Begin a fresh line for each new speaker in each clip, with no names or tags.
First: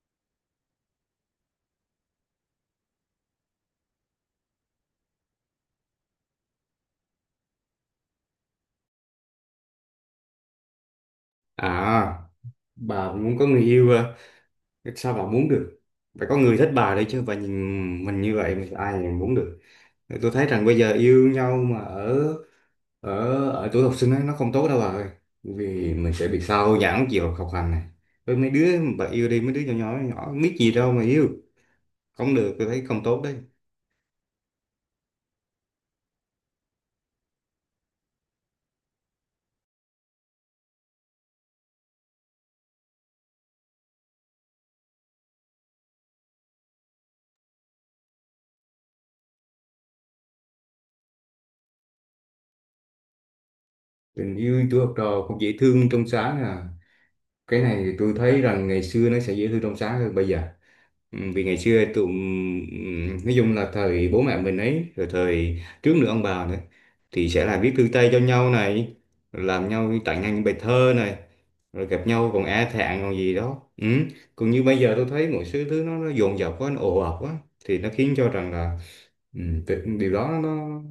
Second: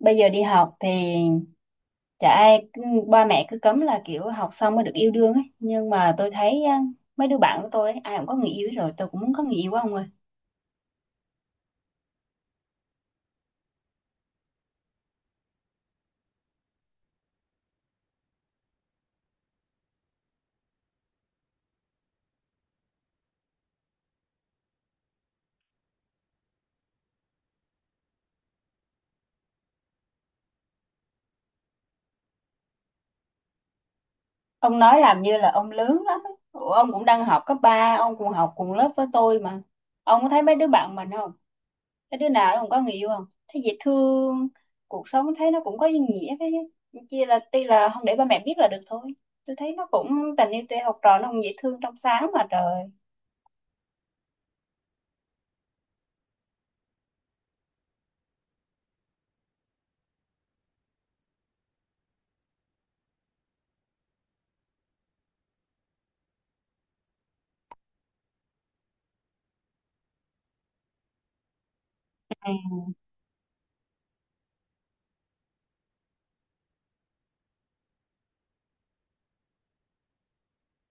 Bây giờ đi học thì chả ai cứ- ba mẹ cứ cấm là kiểu học xong mới được yêu đương ấy, nhưng mà tôi thấy á, mấy đứa bạn của tôi ấy, ai cũng có người yêu hết rồi, tôi cũng muốn có người yêu của ông ơi.
À, bà muốn có người yêu à? Sao bà muốn được? Phải có người thích bà đấy chứ, bà nhìn mình như vậy mà ai mà muốn được. Tôi thấy rằng bây giờ yêu nhau mà ở ở ở tuổi học sinh ấy, nó không tốt đâu bà ơi. Vì mình sẽ bị sao nhãng chiều học hành này. Với mấy đứa bà yêu đi, mấy đứa nhỏ nhỏ, nhỏ biết gì đâu mà yêu. Không được, tôi thấy không tốt đấy.
Ông nói làm như là ông lớn lắm ấy. Ủa, ông cũng đang học cấp ba, ông cũng học cùng lớp với tôi mà. Ông có thấy mấy đứa bạn mình không, cái đứa nào nó cũng có người yêu, không thấy dễ thương, cuộc sống thấy nó cũng có ý nghĩa. Cái chỉ là tuy là không để ba mẹ biết là được thôi. Tôi thấy nó cũng, tình yêu tuy học trò nó cũng dễ thương trong sáng mà trời.
Tình yêu tuổi học trò cũng dễ thương trong sáng à. Cái này thì tôi thấy rằng ngày xưa nó sẽ dễ thương trong sáng hơn bây giờ. Ừ, vì ngày xưa tụi nói chung là thời bố mẹ mình ấy, rồi thời trước nữa ông bà nữa, thì sẽ là viết thư tay cho nhau này, làm nhau tặng nhau những bài thơ này, rồi gặp nhau còn e
Ừ.
thẹn còn gì đó. Ừ, còn như bây giờ tôi thấy mọi thứ thứ nó dồn dập quá, nó ồ ạt quá, thì nó khiến cho rằng là, điều đó nó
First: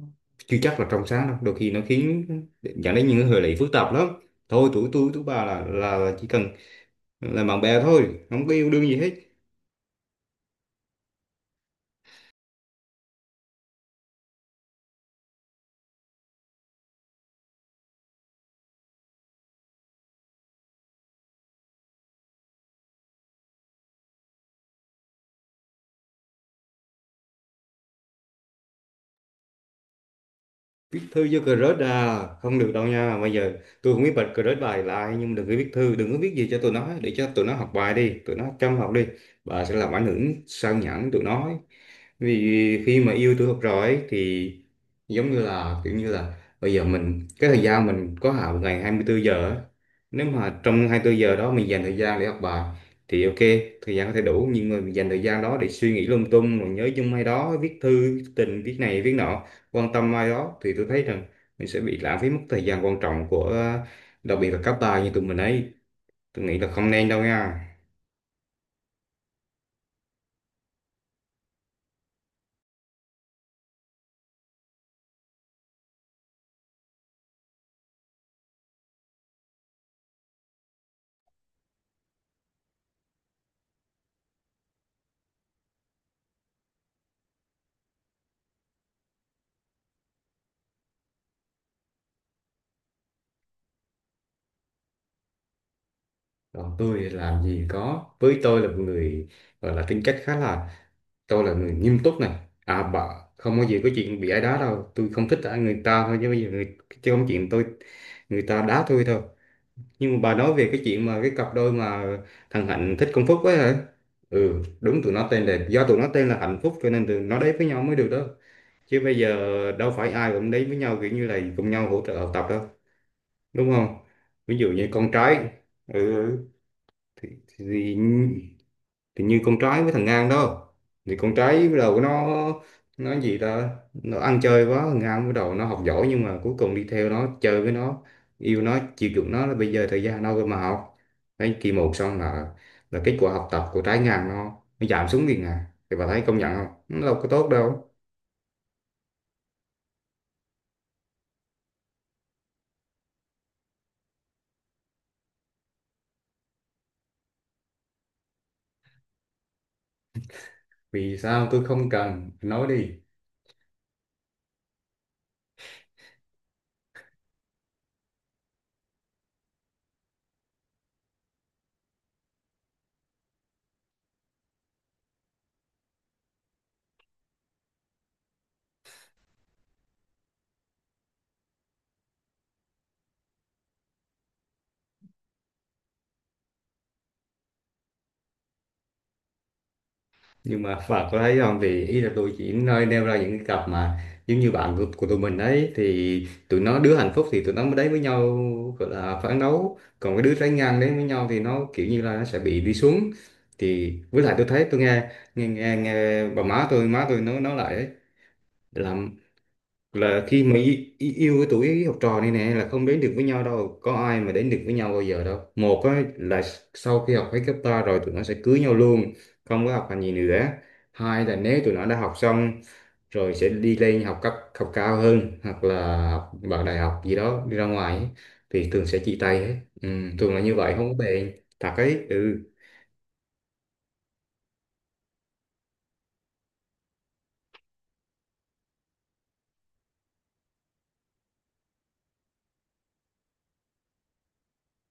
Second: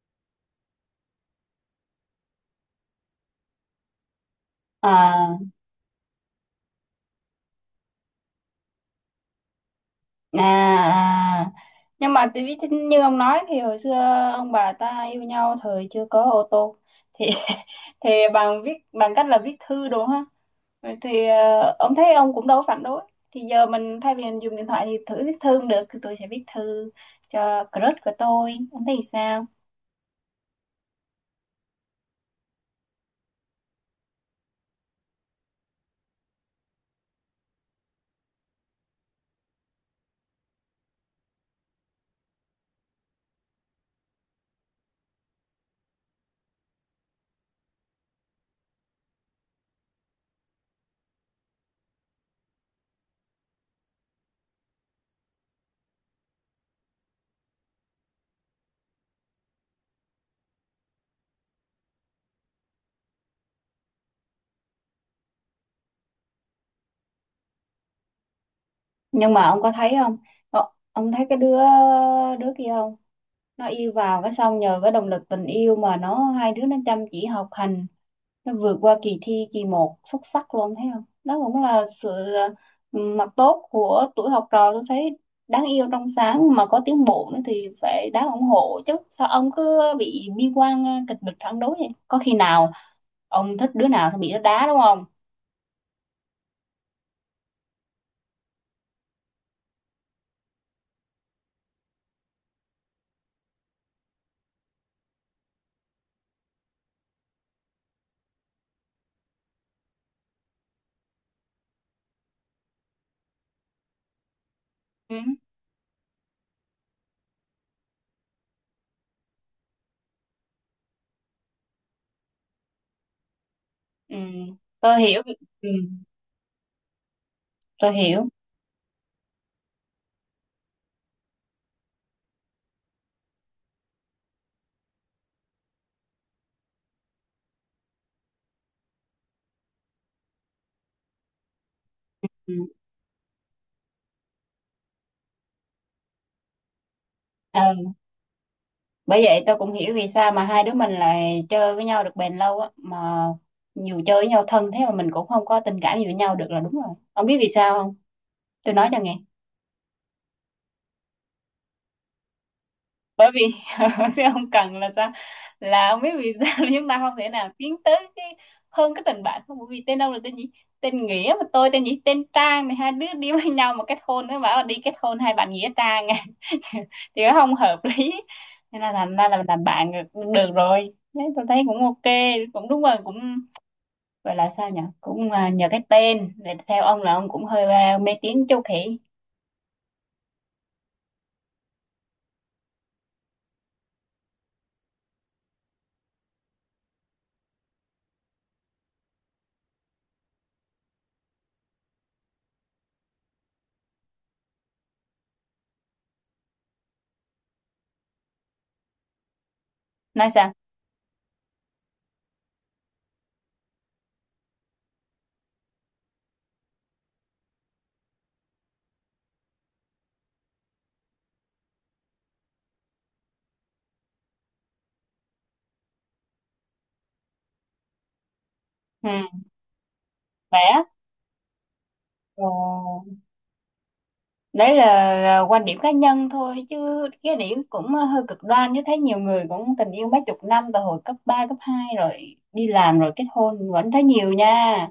chưa chắc là trong sáng đâu, đôi khi nó khiến dẫn đến những hệ lụy phức tạp lắm. Thôi tuổi tôi tuổi
À.
bà là chỉ cần là bạn bè thôi, không có yêu đương gì hết.
À, à. Nhưng mà tại vì như ông nói thì hồi xưa ông bà ta yêu nhau thời chưa có ô tô thì thì bằng viết, bằng cách là viết thư đúng không? Vậy thì ông thấy ông cũng đâu có phản đối. Thì giờ mình thay vì mình dùng điện thoại thì thử viết thư cũng được, thì tôi sẽ viết thư cho crush của tôi. Ông thấy sao?
Viết thư vô crush à, không được đâu nha, bây giờ tôi không biết bật crush bài lại, nhưng đừng có viết thư, đừng có viết gì cho tụi nó, để cho tụi nó học bài đi, tụi nó chăm học đi, bà sẽ làm ảnh hưởng sao nhãng tụi nó ấy. Vì khi mà yêu tôi học rồi ấy, thì giống như là kiểu như là bây giờ mình cái thời gian mình có hạn, một ngày 24 giờ á. Nếu mà trong 24 giờ đó mình dành thời gian để học bài thì ok, thời gian có thể đủ. Nhưng mà mình dành thời gian đó để suy nghĩ lung tung, rồi nhớ chung hay đó, viết thư viết tình, viết này viết nọ, quan tâm ai đó, thì tôi thấy rằng mình sẽ bị lãng phí mất thời gian quan trọng của đặc biệt là các bà như tụi mình ấy. Tôi nghĩ là không nên đâu nha.
Nhưng mà ông có thấy không? Ờ, ông thấy cái đứa, đứa kia không? Nó yêu vào cái xong nhờ cái động lực tình yêu mà nó, hai đứa nó chăm chỉ học hành, nó vượt qua kỳ thi kỳ một xuất sắc luôn, thấy không, đó cũng là sự, ừ, mặt tốt của tuổi học trò. Tôi thấy đáng yêu trong sáng mà có tiến bộ nữa thì phải đáng ủng hộ chứ, sao ông cứ bị bi quan, kịch bịch phản đối vậy, có khi nào ông thích đứa nào xong bị nó đá đúng không?
Còn tôi làm gì có, với tôi là một người gọi là tính cách khá là, tôi là người nghiêm túc này, à bà, không có gì có chuyện bị ai đá đâu, tôi không thích ai người ta thôi, chứ bây giờ người, chứ không chuyện tôi, người ta đá tôi thôi. Nhưng mà bà nói về cái chuyện mà cái cặp đôi mà thằng Hạnh thích con Phúc ấy hả. Ừ đúng, tụi
Ừ.
nó tên là, do tụi nó tên là Hạnh Phúc cho nên tụi nó đấy với nhau mới được đó. Chứ bây giờ đâu phải ai cũng đến với nhau kiểu như là cùng nhau hỗ trợ học tập đâu, đúng không.
Ừ.
Ví dụ như
Tôi
con
hiểu.
trai,
Ừ.
ừ, ừ, thì,
Tôi
thì,
hiểu.
thì như con trai với thằng Ngang đó, thì con trai bắt đầu nó gì ta, nó ăn chơi quá, thằng Ngang bắt đầu nó học giỏi nhưng mà cuối cùng đi theo nó, chơi với nó, yêu nó, chiều chuộng nó, là bây giờ thời gian đâu cơ mà học. Đấy kỳ một xong
Ừ.
là kết quả học tập của trái Ngang nó giảm xuống liền. À thì bà thấy công nhận không, nó đâu có tốt
Ờ,
đâu.
bởi vậy tôi cũng hiểu vì sao mà hai đứa mình lại chơi với nhau được bền lâu á mà, dù chơi với nhau thân thế mà mình cũng không có tình cảm gì với nhau được, là đúng rồi. Ông biết vì sao không, tôi nói cho nghe.
Vì sao tôi không cần nói đi,
Bởi vì cái ông cần là sao, là không biết vì sao là chúng ta không thể nào tiến tới cái hơn cái tình bạn, không bởi vì tên ông là tên gì, tên Nghĩa mà tôi tên gì, tên Trang, thì hai đứa đi với nhau mà kết hôn nó bảo là đi kết hôn hai bạn Nghĩa Trang à. Thì nó không hợp lý, nên là thành ra là mình làm bạn được, được rồi đấy, tôi thấy cũng ok, cũng đúng rồi, cũng gọi là sao nhỉ, cũng, nhờ cái tên. Để theo ông là ông cũng hơi, mê tín châu khỉ.
nhưng mà và có thấy không, thì ý là tôi chỉ nơi nêu ra những cái cặp mà giống như bạn của tụi mình đấy, thì tụi nó đứa hạnh phúc thì tụi nó mới đấy với nhau, gọi là phản đấu, còn cái đứa trái ngang đấy với nhau thì nó kiểu như là nó sẽ bị đi xuống. Thì với lại tôi thấy tôi nghe bà má tôi nói lại ấy, là là
Nói
khi
sao?
mà yêu cái tuổi học trò này nè, là không đến được với nhau đâu, có ai mà đến được với nhau bao giờ đâu. Một á, là sau khi học hết cấp ba rồi tụi nó sẽ cưới nhau luôn, không có học hành gì nữa. Hai là nếu tụi nó đã học xong rồi sẽ đi lên học cấp, học cao hơn hoặc là học vào đại học gì đó, đi ra ngoài ấy, thì thường sẽ
Ừ,
chia tay hết. Ừ, thường là như vậy,
vẽ.
không có bền thật ấy, ừ.
Ồ. Đấy là quan điểm cá nhân thôi, chứ cái điểm cũng hơi cực đoan chứ, thấy nhiều người cũng tình yêu mấy chục năm từ hồi cấp 3 cấp 2 rồi đi làm rồi kết hôn vẫn thấy nhiều nha.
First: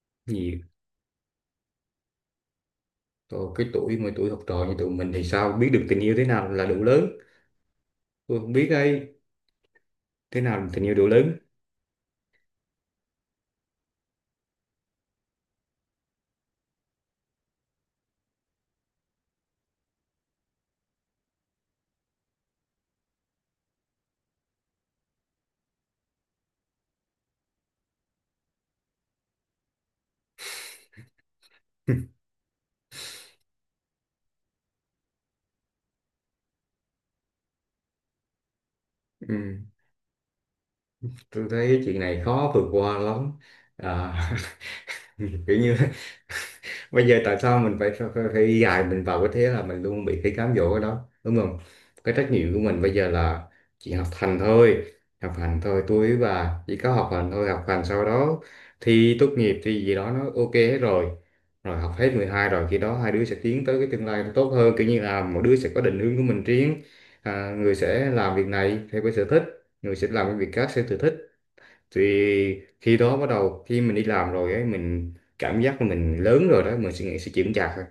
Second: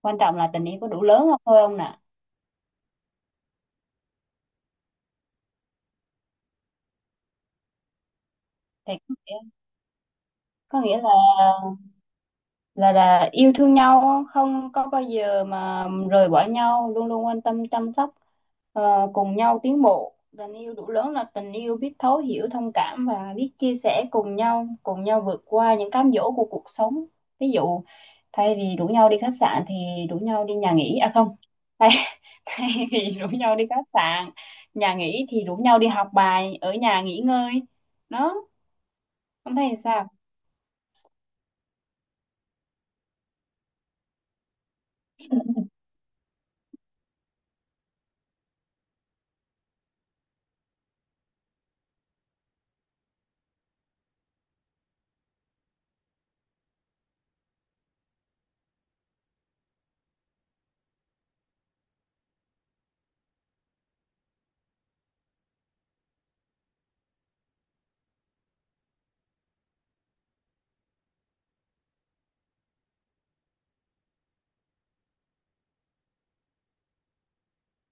Quan trọng là
Gì?
tình yêu có đủ lớn không thôi ông nè.
Thôi, cái tuổi mà tuổi học trò như tụi mình thì sao biết được tình yêu thế nào là đủ lớn, tôi không biết
Thì
đây thế nào là
có
tình yêu
nghĩa
đủ
là,
lớn.
là yêu thương nhau không có bao giờ mà rời bỏ nhau, luôn luôn quan tâm chăm sóc, ờ, cùng nhau tiến bộ. Tình yêu đủ lớn là tình yêu biết thấu hiểu thông cảm và biết chia sẻ cùng nhau, cùng nhau vượt qua những cám dỗ của cuộc sống. Ví dụ thay vì rủ nhau đi khách sạn thì rủ nhau đi nhà nghỉ, à không, thay, thay vì rủ nhau đi khách sạn nhà nghỉ thì rủ nhau đi học bài ở nhà nghỉ ngơi, đó. Ông
Ừ,
thấy thì sao?
tôi thấy chuyện này khó vượt qua lắm, à, kiểu như bây giờ tại sao mình phải đi dài mình vào cái thế là mình luôn bị cái cám dỗ ở đó, đúng không. Cái trách nhiệm của mình bây giờ là chỉ học hành thôi, học hành thôi tôi, và chỉ có học hành thôi, học hành sau đó thi tốt nghiệp thì gì đó nó ok hết rồi. Rồi học hết 12 rồi, khi đó hai đứa sẽ tiến tới cái tương lai nó tốt hơn, kiểu như là mỗi đứa sẽ có định hướng của mình riêng. À, người sẽ làm việc này theo cái sở thích, người sẽ làm cái việc khác theo sở thích, thì khi đó bắt đầu khi mình đi làm rồi ấy, mình cảm giác là mình lớn rồi đó, mình suy nghĩ sẽ chững chạc thôi.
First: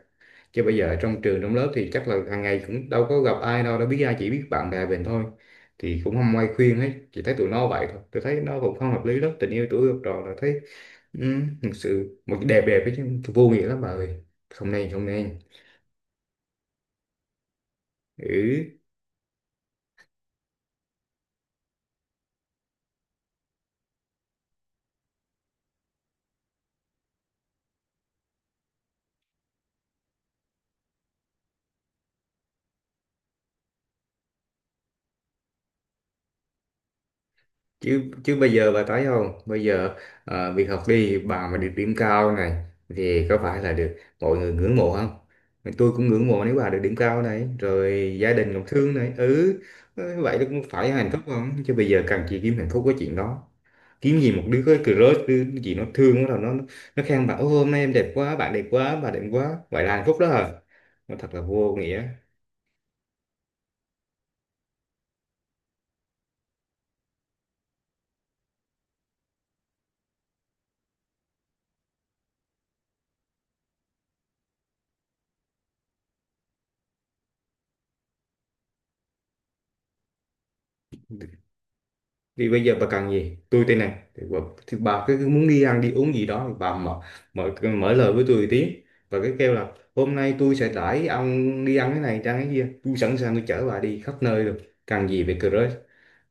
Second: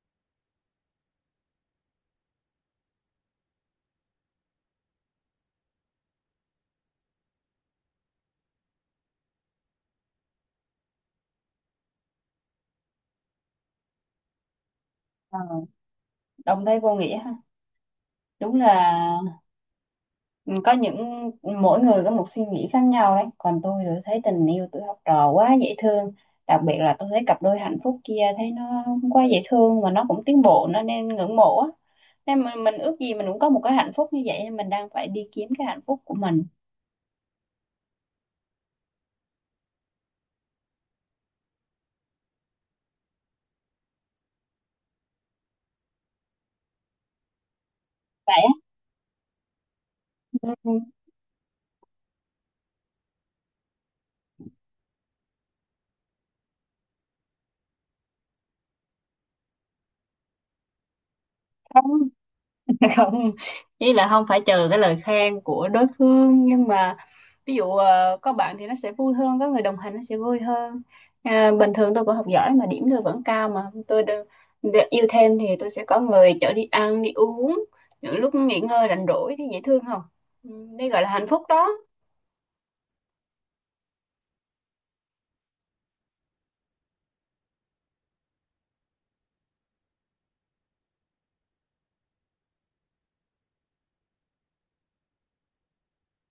Chứ bây giờ ở trong trường trong lớp thì chắc là hàng ngày cũng đâu có gặp ai đâu, đâu biết ai, chỉ biết bạn bè mình thôi, thì cũng không ai khuyên hết, chỉ thấy tụi nó vậy thôi. Tôi thấy nó cũng không hợp lý lắm, tình yêu tuổi học trò là thấy, ừ, thực sự một cái đẹp đẹp ấy chứ vô nghĩa lắm bà ơi, không nên không
Ờ,
nên.
đồng thấy vô nghĩa ha. Đúng
Ừ,
là, ừ, có những, mỗi người có một suy nghĩ khác nhau đấy, còn tôi thì thấy tình yêu tuổi học trò quá dễ thương. Đặc biệt là tôi thấy cặp đôi hạnh phúc kia, thấy nó quá dễ thương mà nó cũng tiến bộ, nó nên ngưỡng mộ á, nên mình ước gì mình cũng có một cái hạnh phúc như vậy, nên mình đang phải đi kiếm cái hạnh phúc của mình.
chứ chứ bây giờ bà thấy không, bây giờ việc học đi bà, mà được điểm cao này thì có phải là được mọi người ngưỡng mộ không. Tôi cũng ngưỡng mộ nếu bà được điểm cao này, rồi gia
Vậy
đình
á.
cũng thương này, ừ. Ờ, vậy nó cũng
Ừ.
phải hạnh phúc không, chứ bây giờ cần chị kiếm hạnh phúc cái chuyện đó, kiếm gì một đứa cái crush đứa gì nó thương, bắt đầu nó khen bà, ô hôm nay em đẹp quá, bạn đẹp quá, bà đẹp quá, vậy là hạnh phúc đó hả. Nó thật là vô
Không,
nghĩa.
không, ý là không phải chờ cái lời khen của đối phương, nhưng mà ví dụ có bạn thì nó sẽ vui hơn, có người đồng hành nó sẽ vui hơn. À, bình thường tôi cũng học giỏi mà điểm tôi vẫn cao mà, yêu thêm thì tôi sẽ có người chở đi ăn đi uống những lúc nghỉ ngơi rảnh rỗi, thì dễ thương không? Ừ, đây gọi là hạnh phúc đó.
Thì bây giờ bà cần gì tôi tên này thì bà cứ cứ muốn đi ăn đi uống gì đó thì bà mở mở mở lời với tôi một tiếng, và cái kêu là hôm nay tôi sẽ đãi ông đi ăn cái này ăn cái kia, tôi sẵn sàng, tôi chở bà đi khắp nơi được. Cần gì về crush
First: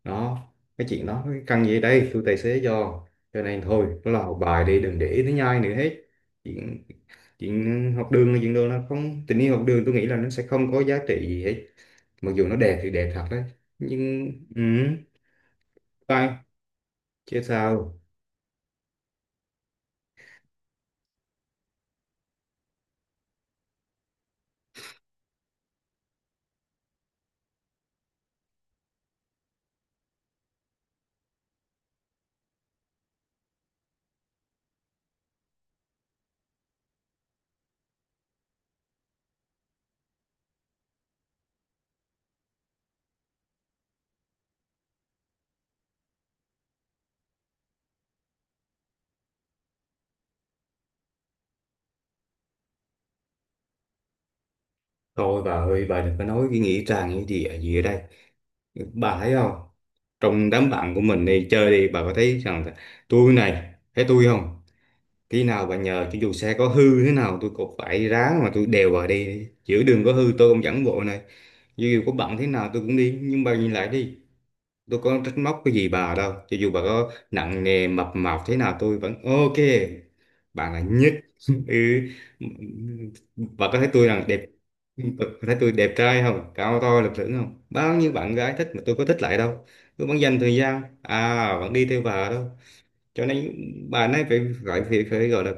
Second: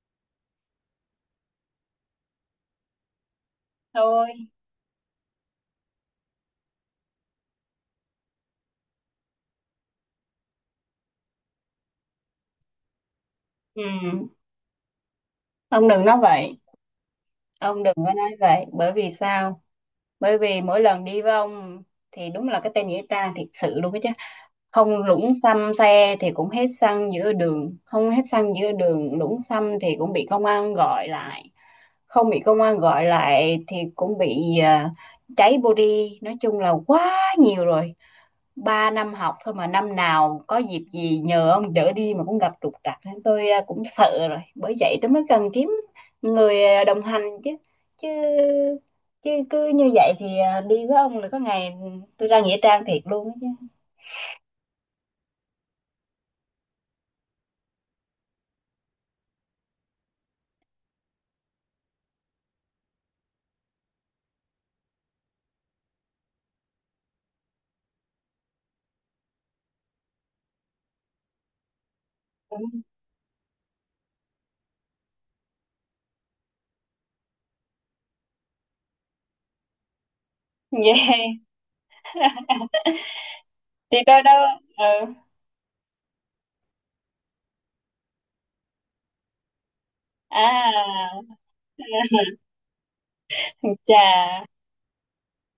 đó, cái chuyện đó cái cần gì, đây tôi tài xế cho. Cho nên thôi, nó là học
Thôi.
bài đi, đừng để nó nhai nữa hết. Chuyện Chuyện học đường là chuyện đường nó, không tình yêu học đường, tôi nghĩ là nó sẽ không có giá trị gì hết, mặc dù nó đẹp thì đẹp thật đấy. Nhưng
Ừ.
ừ,
Ông đừng nói
bye.
vậy.
Chứ
Ông đừng
sao.
có nói vậy, bởi vì sao? Bởi vì mỗi lần đi với ông thì đúng là cái tên nghĩa trang thiệt sự luôn đó chứ. Không lũng xăm xe thì cũng hết xăng giữa đường, không hết xăng giữa đường lũng xăm thì cũng bị công an gọi lại, không bị công an gọi lại thì cũng bị, cháy body. Nói chung là quá nhiều rồi, ba năm học thôi mà năm nào có dịp gì nhờ ông đỡ đi mà cũng gặp trục trặc, nên tôi cũng sợ rồi, bởi vậy tôi mới cần kiếm người đồng hành chứ. Chứ chứ cứ như vậy thì, à, đi với ông là có ngày tôi ra nghĩa trang thiệt luôn á.
Thôi bà ơi, bà đừng có nói cái nghĩa trang như gì ở đây. Bà thấy không? Trong đám bạn của mình đi chơi đi, bà có thấy rằng là tôi này, thấy tôi không? Khi nào bà nhờ cho dù xe có hư thế nào tôi cũng phải ráng mà tôi đèo bà đi. Giữa đường có hư tôi cũng dẫn bộ này. Dù có bận thế
Chứ
nào tôi cũng đi, nhưng bà nhìn lại đi, tôi có trách móc cái gì bà đâu, cho dù bà có nặng nề mập mạp thế nào tôi vẫn ok, bạn là nhất.
vậy
Ừ, bà có thấy
thì
tôi
tôi
là
đâu,
đẹp,
ừ,
bà có thấy tôi đẹp trai không, cao to lực lưỡng không, bao nhiêu bạn gái thích mà tôi có thích lại đâu, tôi vẫn dành thời gian
à,
à vẫn đi theo bà đâu. Cho nên
chà,
bà này phải, phải phải, phải gọi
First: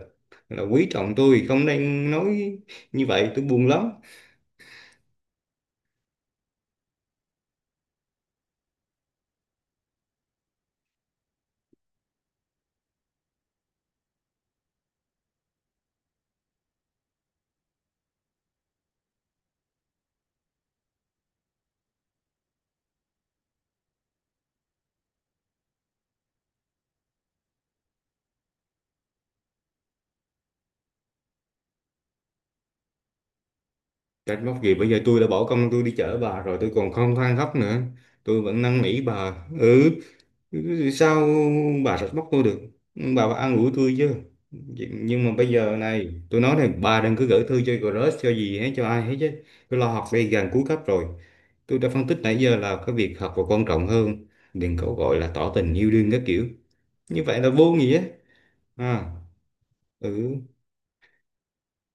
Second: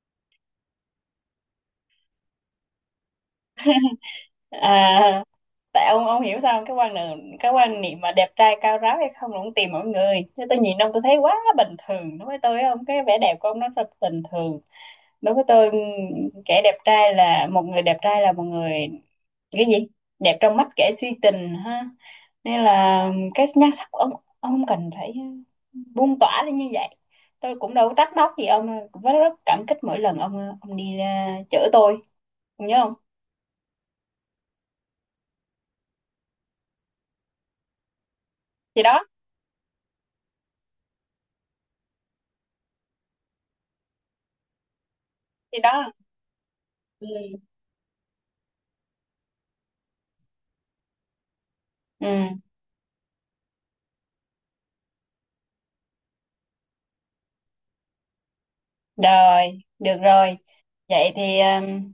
là quý trọng tôi, không nên nói như vậy, tôi buồn lắm.
à, tại ông hiểu sao không? Cái quan niệm, cái quan niệm mà đẹp trai cao ráo hay không là cũng tùy mọi người chứ, tôi nhìn ông tôi thấy quá bình thường. Đối với tôi ông cái vẻ đẹp của ông nó rất bình thường. Đối với tôi kẻ đẹp trai là một người, đẹp trai là một người, cái gì, đẹp trong mắt kẻ si tình ha. Nên là cái nhan sắc của ông không cần phải buông tỏa lên như vậy. Tôi cũng đâu có trách móc gì ông đâu, cũng rất cảm kích mỗi lần ông đi ra chở tôi, ông nhớ không?
Trách móc gì, bây giờ tôi đã bỏ công tôi đi chở bà rồi, tôi còn không than khóc nữa, tôi vẫn năn
Thì
nỉ
đó.
bà, ừ. Sao bà trách móc tôi được, bà phải an ủi tôi chứ. Nhưng mà bây
Thì
giờ
đó.
này tôi nói này, bà
Ừ.
đừng cứ gửi thư cho crush cho gì hết, cho ai hết chứ. Tôi lo học đây, gần cuối cấp rồi, tôi đã phân
Ừ.
tích nãy giờ là cái việc học là quan trọng hơn. Đừng có gọi là tỏ tình yêu đương các kiểu, như vậy là vô nghĩa. À,
Rồi, được
ừ.
rồi. Vậy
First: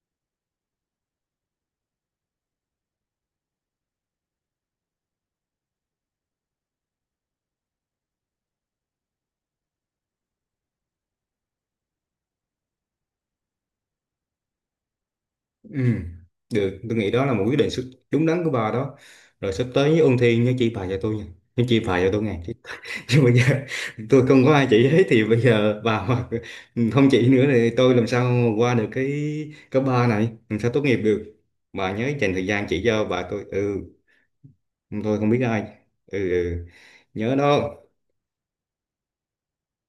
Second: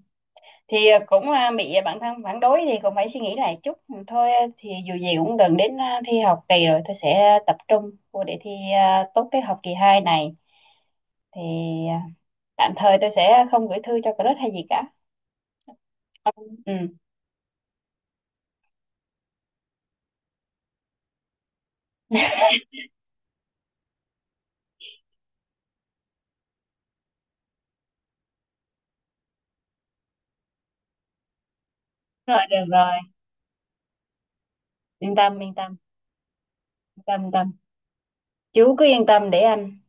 thì cũng bị bản thân phản đối thì cũng phải suy nghĩ lại chút. Ừ, thôi, thì dù gì cũng gần đến, thi học kỳ rồi, tôi sẽ tập trung vô để thi, tốt cái học kỳ 2 này, thì ờ, tạm thời tôi sẽ không gửi thư cho crush hay gì cả.
Ừ,
Ừ. Ừ.
được, tôi nghĩ đó là một quyết định đúng đắn của bà đó. Rồi sắp tới nhớ ôn thi, nhớ chỉ bài cho tôi nha, nhớ chỉ bài cho tôi nghe. Chứ bây giờ tôi không có ai chỉ hết, thì bây giờ bà mà không chỉ nữa thì tôi làm sao mà qua được cái cấp ba này, làm sao tốt nghiệp được. Bà nhớ dành
Rồi,
thời gian
được
chỉ
rồi.
cho bà tôi. Ừ,
Yên
tôi không
tâm
biết
yên tâm.
ai. Ừ, ừ.
Yên tâm yên
Nhớ
tâm.
đó.
Chú cứ yên tâm để anh.